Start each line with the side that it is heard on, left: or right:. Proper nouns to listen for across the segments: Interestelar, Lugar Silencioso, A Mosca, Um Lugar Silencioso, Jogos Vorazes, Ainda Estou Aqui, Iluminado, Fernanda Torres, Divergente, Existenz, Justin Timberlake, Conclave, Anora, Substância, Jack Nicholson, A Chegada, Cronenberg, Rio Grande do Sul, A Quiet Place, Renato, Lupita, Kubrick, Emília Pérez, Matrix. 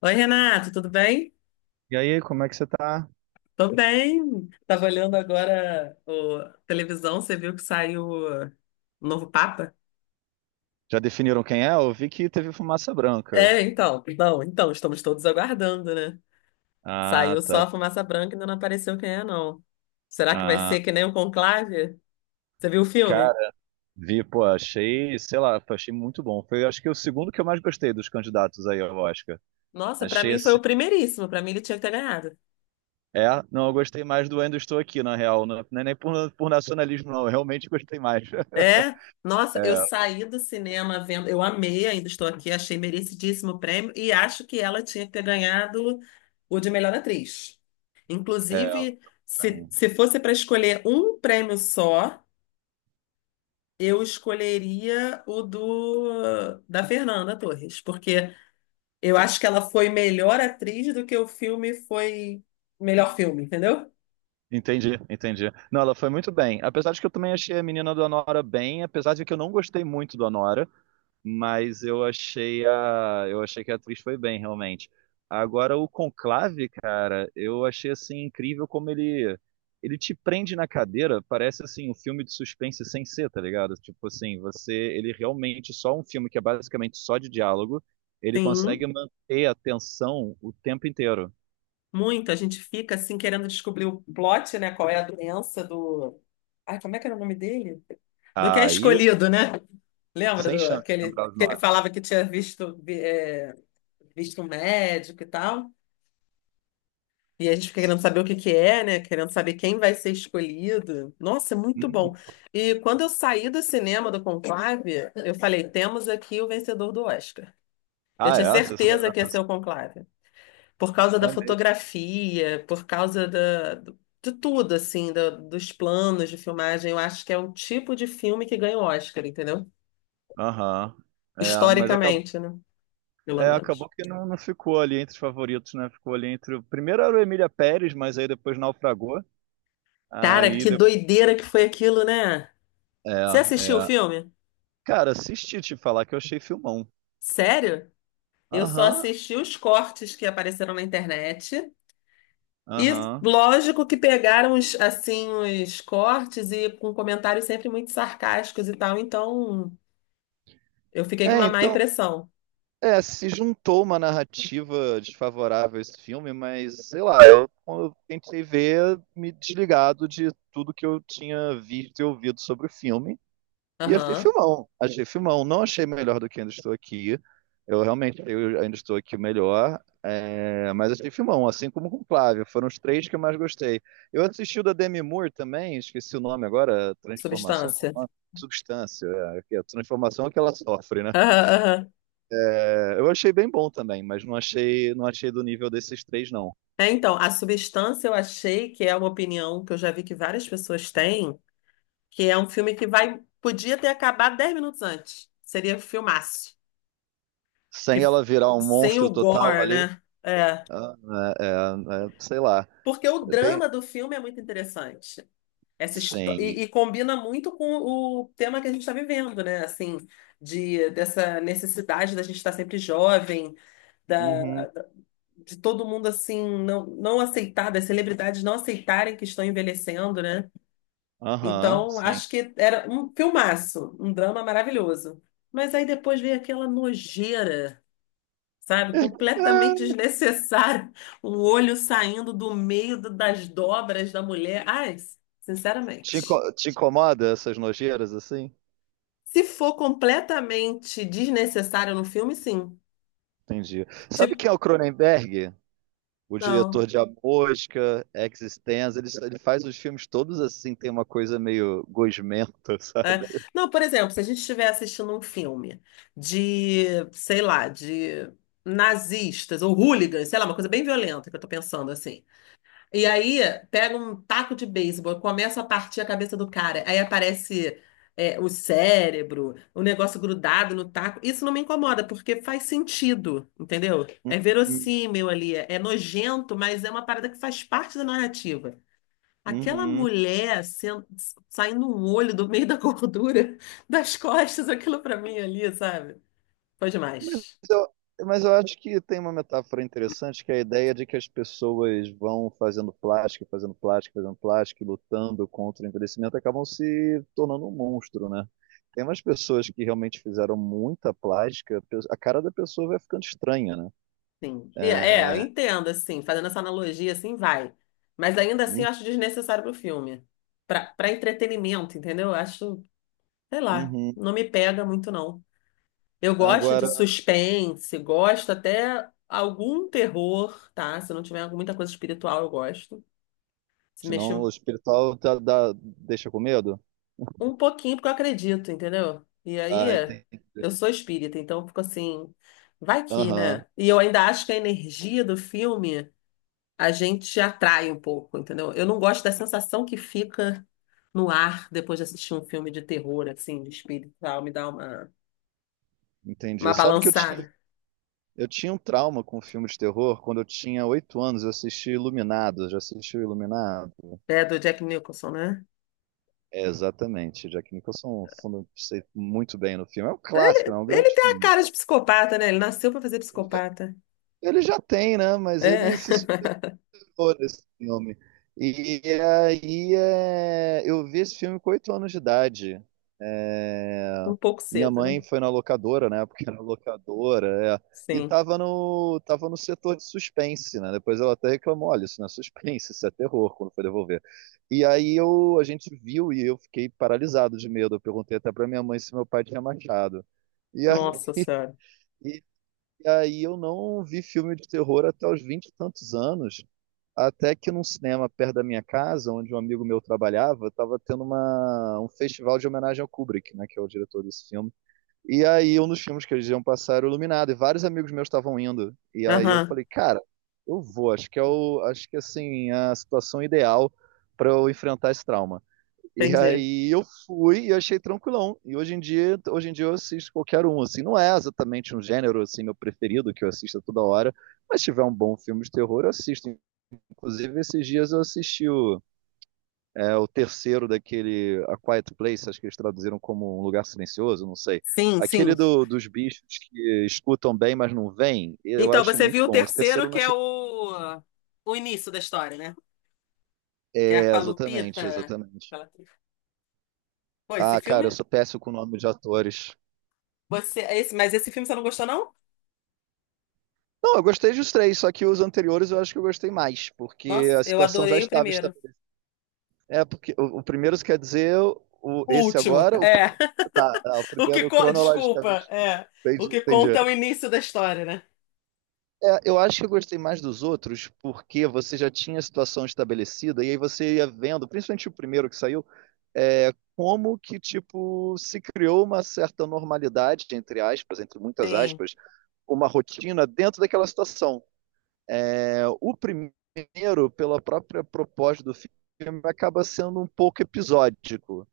left: Oi, Renato, tudo bem?
right: E aí, como é que você tá?
left: Tô bem. Tava olhando agora o a televisão, você viu que saiu o novo Papa?
right: Já definiram quem é? Eu vi que teve fumaça branca.
left: É, então, não, então, estamos todos aguardando, né?
right: Ah,
left: Saiu só a
right: tá.
left: fumaça branca e ainda não apareceu quem é, não. Será que vai
right: Ah,
left: ser que nem o Conclave? Você viu o filme?
right: cara, vi, pô, achei, sei lá, achei muito bom. Foi, acho que o segundo que eu mais gostei dos candidatos aí ao Oscar.
left: Nossa, pra
right: Achei
left: mim foi
right: esse.
left: o primeiríssimo, pra mim ele tinha que ter ganhado.
right: É, não, eu gostei mais do Ainda Estou Aqui, na real. Não, não é nem por nacionalismo, não. Eu realmente gostei mais.
left: É, nossa, eu
right: É,
left: saí do cinema vendo, eu amei, ainda estou aqui, achei merecidíssimo o prêmio e acho que ela tinha que ter ganhado o de melhor atriz.
right: é,
left: Inclusive, se,
right: tem.
left: se fosse para escolher um prêmio só, eu escolheria o do da Fernanda Torres, porque eu acho que ela foi melhor atriz do que o filme foi melhor filme, entendeu?
right: Entendi, entendi. Não, ela foi muito bem. Apesar de que eu também achei a menina do Anora bem, apesar de que eu não gostei muito do Anora. Mas eu achei que a atriz foi bem realmente. Agora o Conclave, cara, eu achei assim incrível como ele te prende na cadeira, parece assim um filme de suspense sem ser, tá ligado? Tipo assim, você ele realmente só um filme que é basicamente só de diálogo, ele
left: Sim.
right: consegue manter a tensão o tempo inteiro.
left: Muito, a gente fica assim querendo descobrir o plot, né? Qual é a doença do. Ai, como é que era o nome dele? Do que é
right: Aí,
left: escolhido, né? Lembra
right: sem
left: do
right: chance de lembrar os
left: que ele
right: nomes.
left: falava que tinha visto, visto um médico e tal? E a gente fica querendo saber o que que é, né? Querendo saber quem vai ser escolhido. Nossa, é muito bom.
right: Uhum.
left: E quando eu saí do cinema do Conclave, eu falei: temos aqui o vencedor do Oscar. Eu
right: Ah,
left: tinha
right: é, essa
left: certeza
right: cena,
left: que ia ser o
right: essa
left: Conclave por causa da
right: cena é mesmo.
left: fotografia, por causa de tudo, assim, dos planos de filmagem. Eu acho que é o tipo de filme que ganha o Oscar, entendeu?
right: Aham. É, mas acabou
left: Historicamente, né? Pelo menos.
right: Acabou que não, não ficou ali entre os favoritos, né? Ficou ali entre. Primeiro era o Emília Pérez, mas aí depois naufragou.
left: Cara,
right: Aí.
left: que doideira que foi aquilo, né?
right: É,
left: Você assistiu o
right: é.
left: filme?
right: Cara, assisti te falar que eu achei filmão.
left: Sério? Eu só
right: Aham,
left: assisti os cortes que apareceram na internet. E
right: aham.
left: lógico que pegaram os, assim, os cortes e com comentários sempre muito sarcásticos e tal, então eu fiquei com
right: É,
left: uma má
right: então.
left: impressão.
right: É, se juntou uma narrativa desfavorável a esse filme, mas sei lá, eu tentei ver me desligado de tudo que eu tinha visto e ouvido sobre o filme. E achei
left: Aham.
right: filmão, achei filmão. Não achei melhor do que ainda estou aqui. Eu ainda estou aqui o melhor, é, mas achei filmão, assim como com Flávia. Foram os três que eu mais gostei. Eu assisti o da Demi Moore também, esqueci o nome agora, Transformação, qual é
left: Substância.
right: o nome? Substância, é, que é a transformação é que ela sofre, né?
left: Aham, aham.
right: É, eu achei bem bom também, mas não achei do nível desses três, não.
left: É, então, a substância eu achei que é uma opinião que eu já vi que várias pessoas têm, que é um filme que vai, podia ter acabado 10 minutos antes. Seria um filmaço. Que,
right: Sem
left: f-
right: ela virar um
left: sem
right: monstro
left: o
right: total
left: gore,
right: ali,
left: né? É.
right: ah, é, é, é, sei lá.
left: Porque o
right: Bem,
left: drama do filme é muito interessante. Essa histó-
right: sim.
left: e combina muito com o tema que a gente está vivendo, né? Assim, de, dessa necessidade da gente estar sempre jovem,
right: Uhum,
left: de todo mundo assim não, não aceitar, das celebridades não aceitarem que estão envelhecendo, né?
right: aham,
left: Então,
right: sim.
left: acho que era um filmaço, um drama maravilhoso. Mas aí depois veio aquela nojeira, sabe? Completamente
right: Ah,
left: desnecessária. O olho saindo do meio das dobras da mulher. Ai, sinceramente.
right: Te incomoda essas nojeiras assim?
left: Se for completamente desnecessário no filme, sim.
right: Entendi. Sabe
left: Tipo,
right: quem é o Cronenberg? O
left: não.
right: diretor de A Mosca, Existenz, ele faz os filmes todos assim, tem uma coisa meio gosmenta,
left: É.
right: sabe?
left: Não, por exemplo, se a gente estiver assistindo um filme de, sei lá, de nazistas ou hooligans, sei lá, uma coisa bem violenta que eu tô pensando assim. E aí pega um taco de beisebol, começa a partir a cabeça do cara, aí aparece o cérebro, o negócio grudado no taco. Isso não me incomoda, porque faz sentido, entendeu? É
right: Uhum.
left: verossímil ali, é nojento, mas é uma parada que faz parte da narrativa. Aquela
right: Uhum.
left: mulher saindo um olho do meio da gordura das costas, aquilo pra mim ali, sabe? Foi
right: Mas
left: demais.
right: eu, mas eu acho que tem uma metáfora interessante, que é a ideia de que as pessoas vão fazendo plástico, fazendo plástico, fazendo plástico, e lutando contra o envelhecimento, acabam se tornando um monstro, né? Tem umas pessoas que realmente fizeram muita plástica, a cara da pessoa vai ficando estranha, né?
left: Sim. E é, eu
right: É,
left: entendo, assim, fazendo essa analogia, assim, vai. Mas ainda assim,
right: hum,
left: eu acho desnecessário pro filme. Pra entretenimento, entendeu? Eu acho, sei lá,
right: uhum.
left: não me pega muito, não. Eu gosto de
right: Agora,
left: suspense, gosto até algum terror, tá? Se não tiver muita coisa espiritual, eu gosto. Se mexer,
right: senão o espiritual deixa com medo?
left: um pouquinho, porque eu acredito, entendeu? E aí,
right: Ah, entendi.
left: eu sou espírita, então eu fico assim, vai que,
right: Aham,
left: né? E eu ainda acho que a energia do filme a gente atrai um pouco, entendeu? Eu não gosto da sensação que fica no ar depois de assistir um filme de terror, assim, de espírito, e tal, me dá
right: entendi.
left: uma
right: Sabe que eu tinha
left: balançada.
right: Eu tinha um trauma com filme de terror quando eu tinha 8 anos. Eu assisti Iluminado. Já assistiu Iluminado?
left: É, do Jack Nicholson, né?
right: É, exatamente. Jack Nicholson fundo, sei muito bem no filme. É um clássico, né?
left: Ele,
right: É um
left: ele
right: grande
left: tem a
right: filme.
left: cara de psicopata, né? Ele nasceu pra fazer psicopata.
right: Ele já tem, né? Mas ele
left: É,
right: se Adoro esse filme. E aí é, eu vi esse filme com 8 anos de idade. É,
left: um pouco
right: minha
left: cedo, né?
right: mãe foi na locadora, na época era locadora, é, e
left: Sim.
right: tava no setor de suspense, né? Depois ela até reclamou, olha, isso não é suspense, isso é terror, quando foi devolver. E aí a gente viu e eu fiquei paralisado de medo. Eu perguntei até pra minha mãe se meu pai tinha machado. E aí,
left: Nossa Senhora.
right: e aí eu não vi filme de terror até os vinte e tantos anos. Até que num cinema perto da minha casa, onde um amigo meu trabalhava, estava tendo um festival de homenagem ao Kubrick, né, que é o diretor desse filme. E aí um dos filmes que eles iam passar era o Iluminado, e vários amigos meus estavam indo. E aí eu
left: Aham,
right: falei, cara, eu vou, acho que assim, é a situação ideal para eu enfrentar esse trauma. E
left: entendi.
right: aí eu fui e achei tranquilão. E hoje em dia eu assisto qualquer um, assim, não é exatamente um gênero assim meu preferido que eu assisto toda hora, mas se tiver um bom filme de terror, eu assisto. Inclusive, esses dias eu assisti o terceiro daquele A Quiet Place, acho que eles traduziram como Um Lugar Silencioso, não sei.
left: Sim,
right: Aquele
left: sim.
right: dos bichos que escutam bem, mas não veem, eu
left: Então,
right: acho
left: você
right: muito
left: viu o
right: bom. Esse terceiro
left: terceiro,
right: eu não
left: que é
right: achei.
left: o início da história, né? Que é
right: É,
left: com a Lupita.
right: exatamente, exatamente.
left: Ela- Pô, esse
right: Ah, cara, eu
left: filme.
right: sou péssimo com o nome de atores.
left: Você, é esse, mas esse filme você não gostou, não?
right: Não, eu gostei dos três, só que os anteriores eu acho que eu gostei mais, porque
left: Nossa,
right: a
left: eu
right: situação já
left: adorei o
right: estava
left: primeiro.
right: estabelecida. É, porque o primeiro, quer dizer, o,
left: O
right: esse
left: último,
right: agora, o,
left: é.
right: tá, ah, o
left: O que.
right: primeiro
left: Desculpa,
right: cronologicamente.
left: é. O
right: Entendi,
left: que conta
right: entendi.
left: é o início da história, né?
right: É, eu acho que eu gostei mais dos outros, porque você já tinha a situação estabelecida, e aí você ia vendo, principalmente o primeiro que saiu, é, como que, tipo, se criou uma certa normalidade, entre aspas, entre muitas
left: Sim.
right: aspas, uma rotina dentro daquela situação. É, o primeiro, pela própria proposta do filme, acaba sendo um pouco episódico,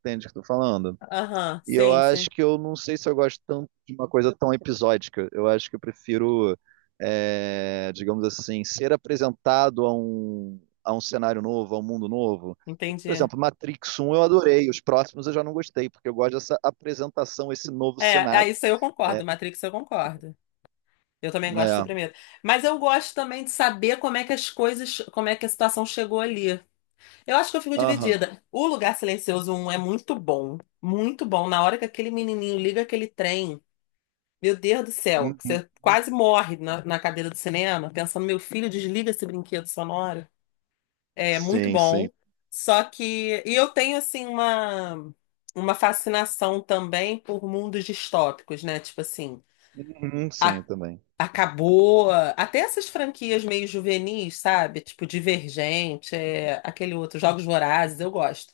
right: entende o que eu tô falando?
left: Aham,
right: E eu
left: sim,
right: acho
left: sim.
right: que eu não sei se eu gosto tanto de uma coisa tão episódica. Eu acho que eu prefiro, é, digamos assim, ser apresentado a um, cenário novo, a um mundo novo. Por
left: Entendi.
right: exemplo, Matrix 1 eu adorei, os próximos eu já não gostei, porque eu gosto dessa apresentação, esse novo
left: É, é,
right: cenário.
left: isso aí eu concordo.
right: É,
left: Matrix eu concordo. Eu também gosto do
right: é.
left: primeiro. Mas eu gosto também de saber como é que as coisas, como é que a situação chegou ali. Eu acho que eu fico
right: Aham.
left: dividida. O Lugar Silencioso um é muito bom. Muito bom. Na hora que aquele menininho liga aquele trem, meu Deus do céu, que
right: Uhum.
left: você quase morre na, na cadeira do cinema, pensando, meu filho, desliga esse brinquedo sonoro. É muito
right: Sim, sim.
left: bom. Só que. E eu tenho, assim, uma fascinação também por mundos distópicos, né? Tipo assim.
right: Uhum,
left: a-
right: sim, também.
left: Acabou. Até essas franquias meio juvenis, sabe? Tipo Divergente, aquele outro, Jogos Vorazes, eu gosto.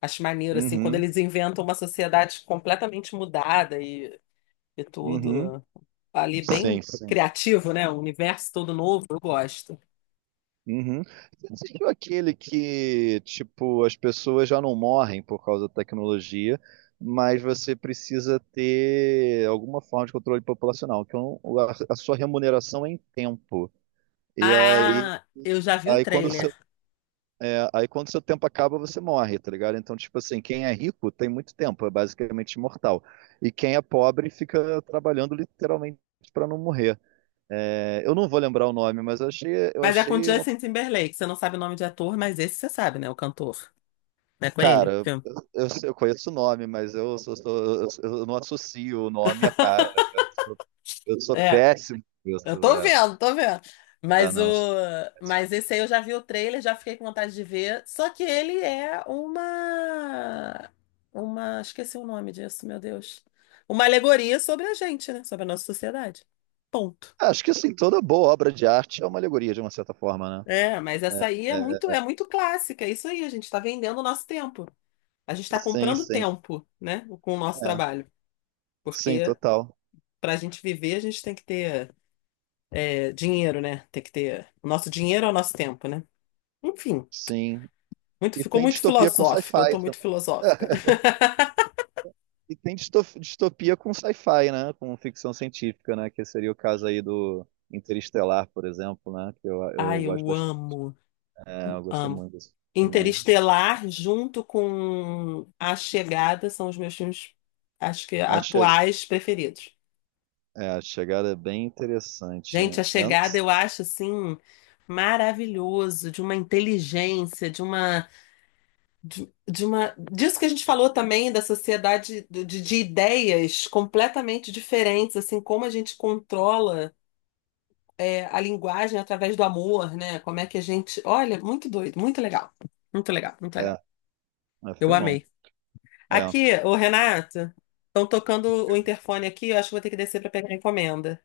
left: Acho maneiro, assim, quando
right: Uhum,
left: eles inventam uma sociedade completamente mudada e
right: uhum.
left: tudo ali
right: Sim,
left: bem
right: sim.
left: criativo, né? Um universo todo novo, eu gosto.
right: Uhum. Você seguiu aquele que, tipo, as pessoas já não morrem por causa da tecnologia, mas você precisa ter alguma forma de controle populacional, que é a sua remuneração é em tempo. E aí,
left: Ah, eu já vi o
right: aí quando o seu,
left: trailer.
right: Aí quando o seu tempo acaba, você morre, tá ligado? Então, tipo assim, quem é rico tem muito tempo, é basicamente imortal. E quem é pobre fica trabalhando literalmente para não morrer. É, eu não vou lembrar o nome, mas eu achei, eu
left: Mas é com
right: achei uma.
left: Justin Timberlake, você não sabe o nome de ator, mas esse você sabe, né? O cantor. Não é com ele?
right: Cara,
left: O
right: eu,
left: filme?
right: eu sei- eu conheço o nome, mas eu, sou- sou- eu não associo o nome à cara. Sou, eu sou
left: É.
right: péssimo com
left: Eu
right: isso.
left: tô
right: É,
left: vendo, tô vendo. Mas o,
right: não, sou péssimo.
left: mas esse aí eu já vi o trailer, já fiquei com vontade de ver. Só que ele é uma, esqueci o nome disso, meu Deus. Uma alegoria sobre a gente, né? Sobre a nossa sociedade. Ponto.
right: Ah, acho que assim, toda boa obra de arte é uma alegoria, de uma certa forma, né?
left: É, mas essa aí
right: É, é,
left: é muito clássica. É isso aí, a gente está vendendo o nosso tempo. A gente está
right: sim,
left: comprando
right: sim.
left: tempo, né? Com o nosso
right: É,
left: trabalho.
right: sim,
left: Porque
right: total.
left: para a gente viver, a gente tem que ter dinheiro, né? Tem que ter. O nosso dinheiro é o nosso tempo, né? Enfim.
right: Sim.
left: Muito,
right: E
left: ficou
right: tem
left: muito
right: distopia com
left: filosófico, eu tô
right: sci-fi
left: muito
right: também.
left: filosófica.
right: E tem distopia com sci-fi, né? Com ficção científica, né? Que seria o caso aí do Interestelar, por exemplo, né? Que eu
left: Ai,
right: gosto
left: eu
right: bastante.
left: amo,
right: É, eu gostei
left: amo.
right: muito disso também.
left: Interestelar, junto com A Chegada, são os meus filmes, acho que atuais preferidos.
right: É, a chegada é bem interessante. É,
left: Gente, A
right: eu não.
left: Chegada eu acho assim maravilhoso, de uma inteligência, de uma, de uma, disso que a gente falou também da sociedade de ideias completamente diferentes, assim, como a gente controla a linguagem através do amor, né? Como é que a gente. Olha, muito doido, muito legal. Muito legal, muito legal.
right: É, é
left: Eu
right: filmão.
left: amei.
right: É.
left: Aqui, ô Renato, estão tocando o interfone aqui, eu acho que vou ter que descer para pegar a encomenda.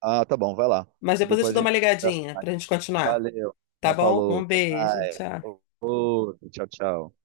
right: Ah, tá bom, vai lá.
left: Mas depois eu te
right: Depois a
left: dou uma
right: gente conversa.
left: ligadinha pra gente continuar,
right: Valeu.
left: tá
right: Tá,
left: bom?
right: falou.
left: Um
right: Até
left: beijo,
right: mais.
left: tchau.
right: Outro. Tchau, tchau.